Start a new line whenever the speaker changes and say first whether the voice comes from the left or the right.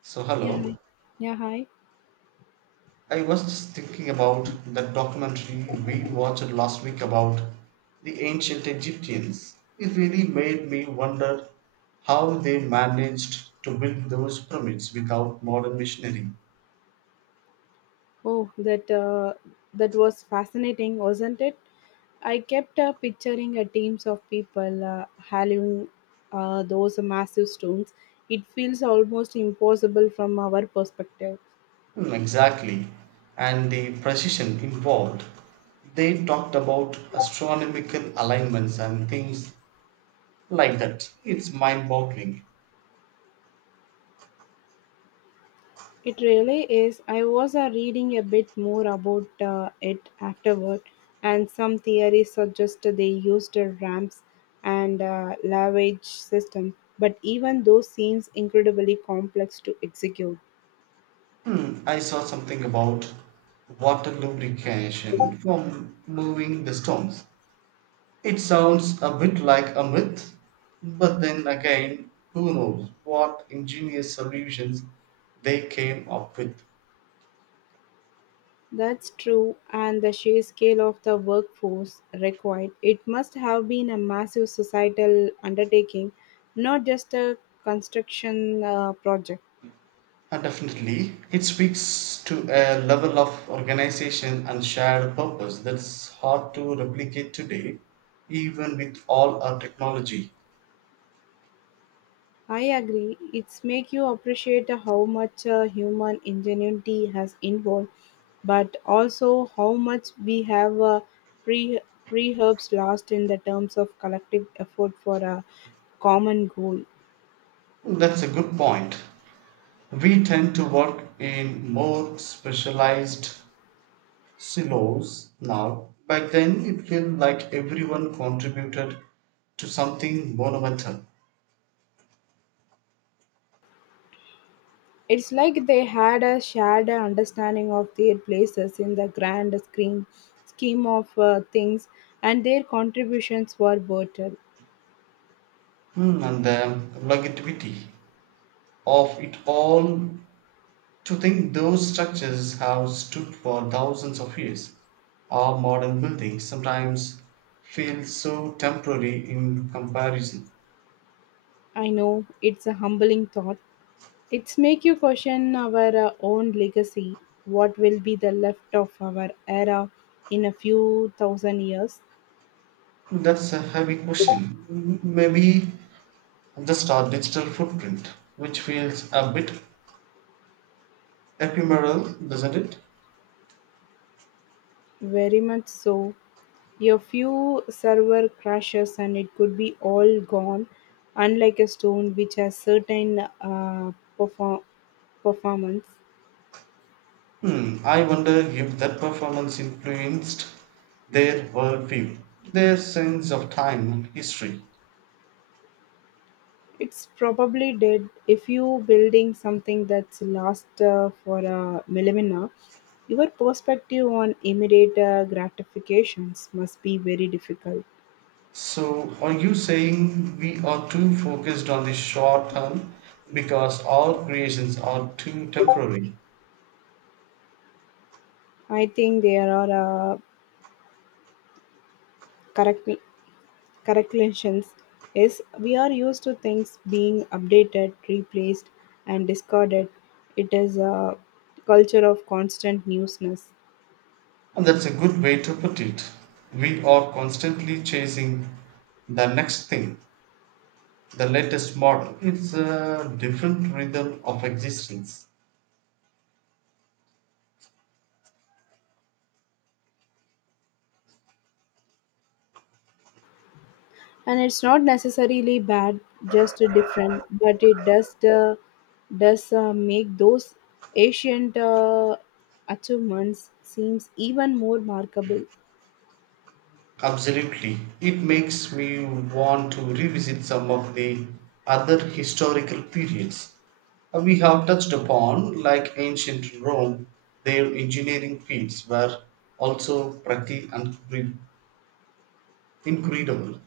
right: So,
left: Yeah,
right: hello.
left: hi. Yeah, hi.
right: I was just thinking about that documentary we watched last week about the ancient Egyptians. It really made me wonder how they managed to build those pyramids without modern machinery.
left: Oh, that was fascinating, wasn't it? I kept picturing a teams of people hauling those massive stones. It feels almost impossible from our perspective.
right: Hmm. Exactly. And the precision involved. They talked about astronomical alignments and things like that. It's mind boggling.
left: It really is. I was reading a bit more about it afterward, and some theories suggest they used ramps and lavage system. But even those seems incredibly complex to execute.
right: I saw something about water lubrication from moving the stones. It sounds a bit like a myth, but then again, who knows what ingenious solutions they came up with.
left: That's true, and the sheer scale of the workforce required. It must have been a massive societal undertaking, not just a construction project.
right: And definitely, it speaks to a level of organization and shared purpose that's hard to replicate today, even with all our technology.
left: I agree. It's make you appreciate how much human ingenuity has involved, but also how much we have pre preherbs lost in the terms of collective effort for a common goal.
right: That's a good point. We tend to work in more specialized silos now. Back then, it felt like everyone contributed to something monumental.
left: It's like they had a shared understanding of their places in the grand scheme of things, and their contributions were vital.
right: And the longevity of it all, to think those structures have stood for thousands of years. Our modern buildings sometimes feel so temporary in comparison.
left: I know it's a humbling thought. It's make you question our own legacy. What will be the left of our era in a few thousand years?
right: That's a heavy question. Maybe just our digital footprint, which feels a bit ephemeral, doesn't it?
left: Very much so. A few server crashes and it could be all gone, unlike a stone which has certain perform- performance.
right: I wonder if that performance influenced their worldview, their sense of time and history.
left: It's probably dead if you building something that's last for a millennia. Your perspective on immediate gratifications must be very difficult.
right: So, are you saying we are too focused on the short term because all creations are too temporary?
left: I think there are correct corrections is we are used to things being updated, replaced, and discarded. It is a culture of constant newness.
right: And that's a good way to put it. We are constantly chasing the next thing, the latest model. It's a different rhythm of existence.
left: And it's not necessarily bad, just different, but it does make those ancient achievements seems even more remarkable.
right: Absolutely, it makes me want to revisit some of the other historical periods we have touched upon, like ancient Rome. Their engineering feats were also pretty incredible.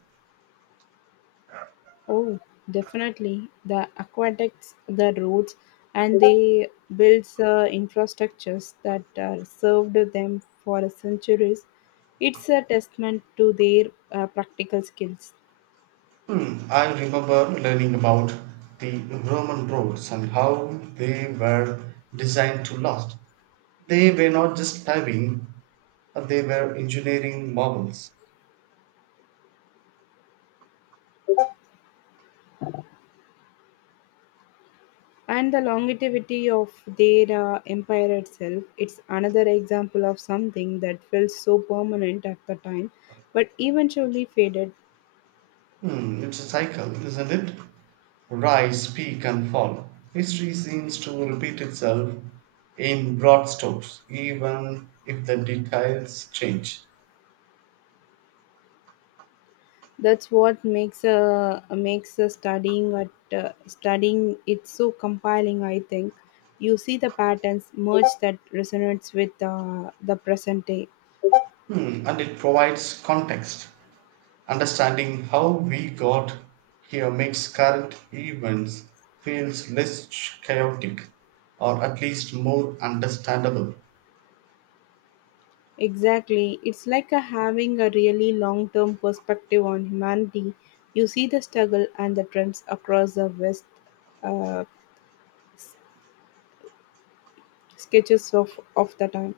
left: Oh, definitely. The aqueducts, the roads, and they built infrastructures that served them for centuries. It's a testament to their practical skills
right: I remember learning about the Roman roads and how they were designed to last. They were not just paving, but they were engineering marvels.
left: and the longevity of their empire itself. It's another example of something that felt so permanent at the time, but eventually faded.
right: It's a cycle, isn't it? Rise, peak, and fall. History seems to repeat itself in broad strokes, even if the details change.
left: That's what makes a makes a studying at studying it's so compelling. I think you see the patterns merge that resonates with the present day.
right: And it provides context. Understanding how we got here makes current events feels less chaotic, or at least more understandable.
left: Exactly, it's like a having a really long term perspective on humanity. You see the struggle and the trends across the West, uh, sketches of the time.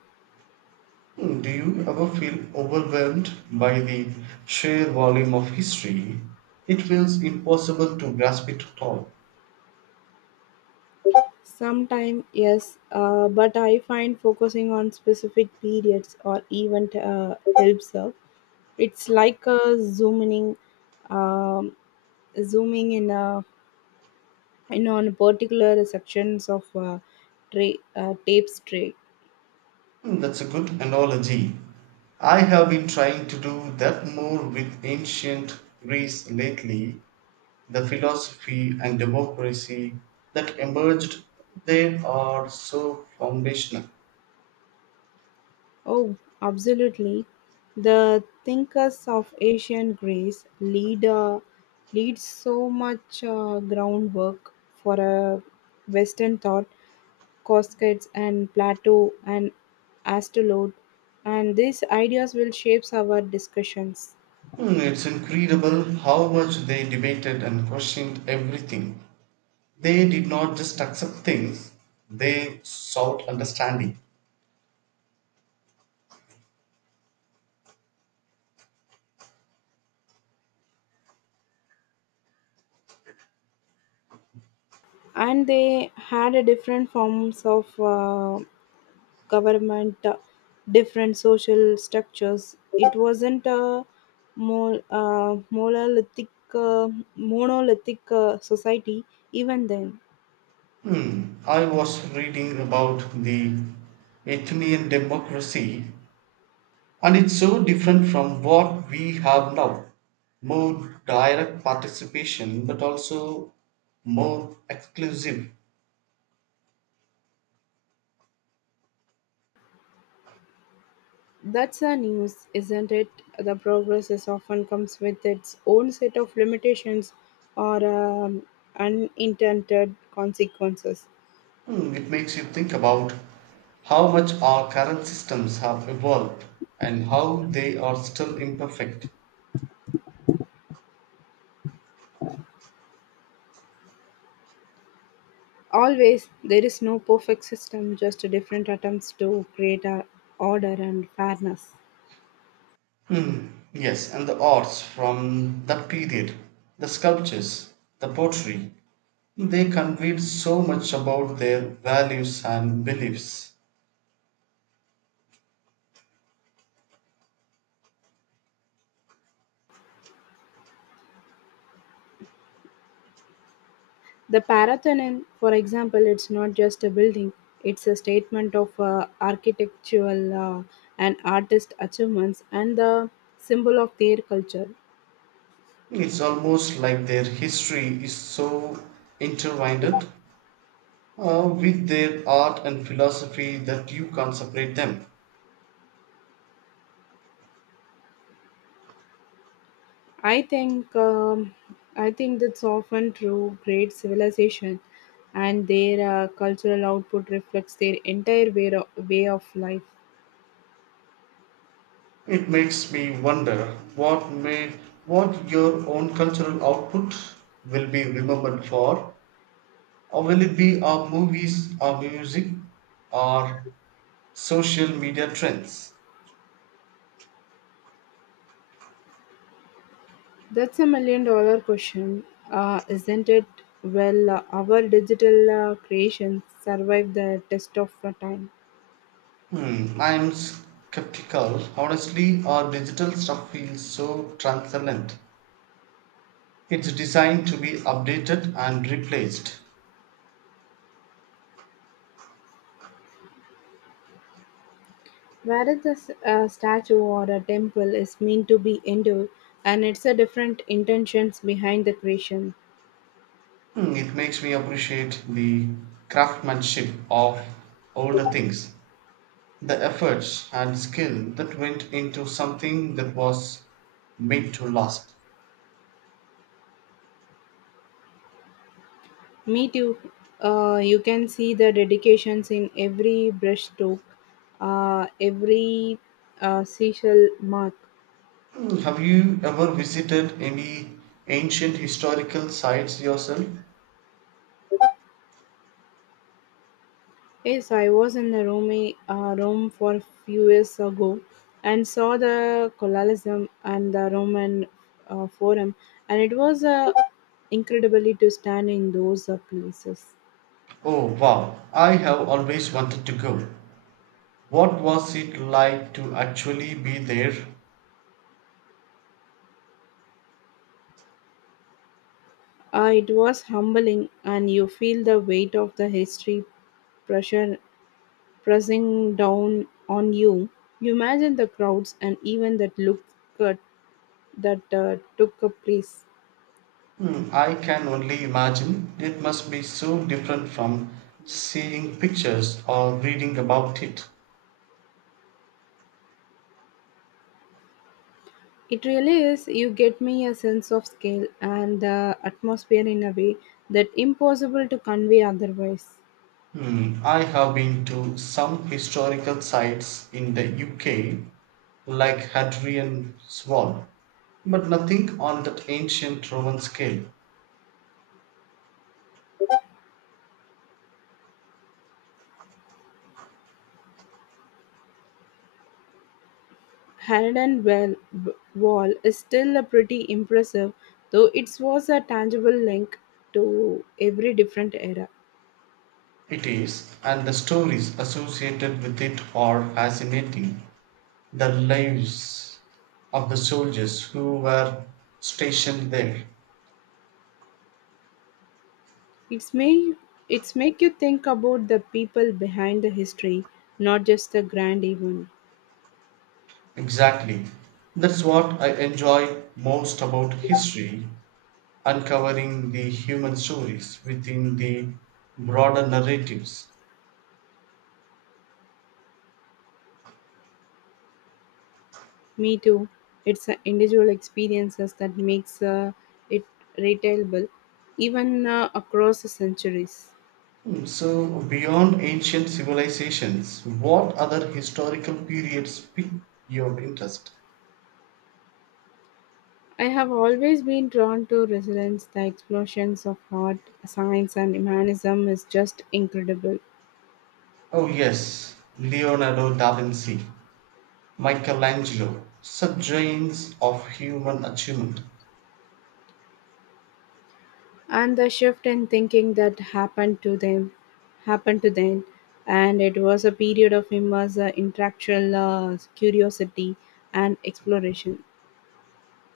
right: Do you ever feel overwhelmed by the sheer volume of history? It feels impossible to grasp it at all.
left: Sometime, yes, but I find focusing on specific periods or event helps. Her. It's like um, zooming in on particular sections of tray.
right: That's a good analogy. I have been trying to do that more with ancient Greece lately. The philosophy and democracy that emerged, they are so foundational.
left: Oh, absolutely. The thinkers of ancient Greece lead so much groundwork for a Western thought. Coscates and Plato and Astrolode, and these ideas will shape our discussions.
right: It's incredible how much they debated and questioned everything. They did not just accept things, they sought understanding.
left: And they had a different forms of government, different social structures. It wasn't a mo- uh, monolithic uh, monolithic society even then.
right: I was reading about the Athenian democracy, and it's so different from what we have now. More direct participation, but also more exclusive.
left: That's the news, isn't it? The progress is often comes with its own set of limitations or unintended consequences.
right: It makes you think about how much our current systems have evolved and how they are still imperfect.
left: Always, there is no perfect system, just different attempts to create a order and fairness.
right: Yes, and the arts from that period, the sculptures, the pottery, they conveyed so much about their values and beliefs.
left: The Parathonin, for example, it's not just a building, it's a statement of architectural and artist achievements and the symbol of their culture.
right: It's almost like their history is so intertwined with their art and philosophy that you can't separate them.
left: I think um, I think that's often true. Great civilization and their cultural output reflects their entire way of life.
right: It makes me wonder what may what your own cultural output will be remembered for, or will it be our movies, our music, our social media trends?
left: That's a million dollar question, isn't it? Well, our digital creations survive the test of the time.
right: I'm skeptical. Honestly, our digital stuff feels so transcendent. It's designed to be updated and replaced.
left: Whereas a statue or a temple is meant to be endured, and it's a different intentions behind the creation.
right: It makes me appreciate the craftsmanship of older things. The efforts and skill that went into something that was meant to last.
left: Me too. You can see the dedications in every brushstroke, every seashell mark.
right: Mm. Have you ever visited any ancient historical sites yourself?
left: Yes, I was in the Rome for a few years ago and saw the Colosseum and the Roman Forum, and it was incredibly to stand in those places.
right: Oh wow, I have always wanted to go. What was it like to actually be there?
left: It was humbling, and you feel the weight of the history pressure pressing down on you. You imagine the crowds and even that look at, that took a place.
right: Mm. I can only imagine it must be so different from seeing pictures or reading about it.
left: It really is. You get me a sense of scale and the atmosphere in a way that impossible to convey otherwise.
right: I have been to some historical sites in the UK, like Hadrian's Wall, but nothing on that ancient Roman scale.
left: Harden wall is still a pretty impressive, though it was a tangible link to every different era.
right: It is, and the stories associated with it are fascinating. The lives of the soldiers who were stationed there.
left: It's made it's make you think about the people behind the history, not just the grand event.
right: Exactly. That's what I enjoy most about history, uncovering the human stories within the broader narratives.
left: Me too. It's individual experiences that makes it retailable, even across the centuries.
right: So, beyond ancient civilizations, what other historical periods pique your interest?
left: I have always been drawn to resilience. The explosions of art, science, and humanism is just incredible,
right: Oh, yes, Leonardo da Vinci, Michelangelo, subgenres of human achievement.
left: and the shift in thinking that happened to them, and it was a period of immense intellectual curiosity and exploration.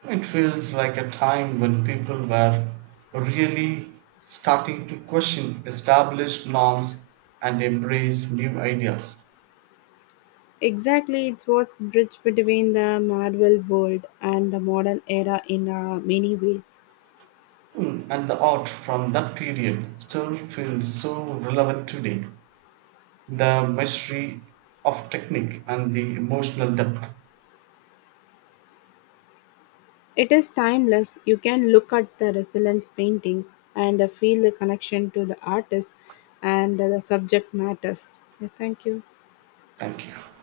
right: It feels like a time when people were really starting to question established norms and embrace new ideas.
left: Exactly, it's what's bridge between the Marvel world and the modern era in many ways.
right: And the art from that period still feels so relevant today. The mastery of technique and the emotional depth.
left: It is timeless. You can look at the resilience painting and feel the connection to the artist and the subject matters. Yeah, thank you.
right: Thank you.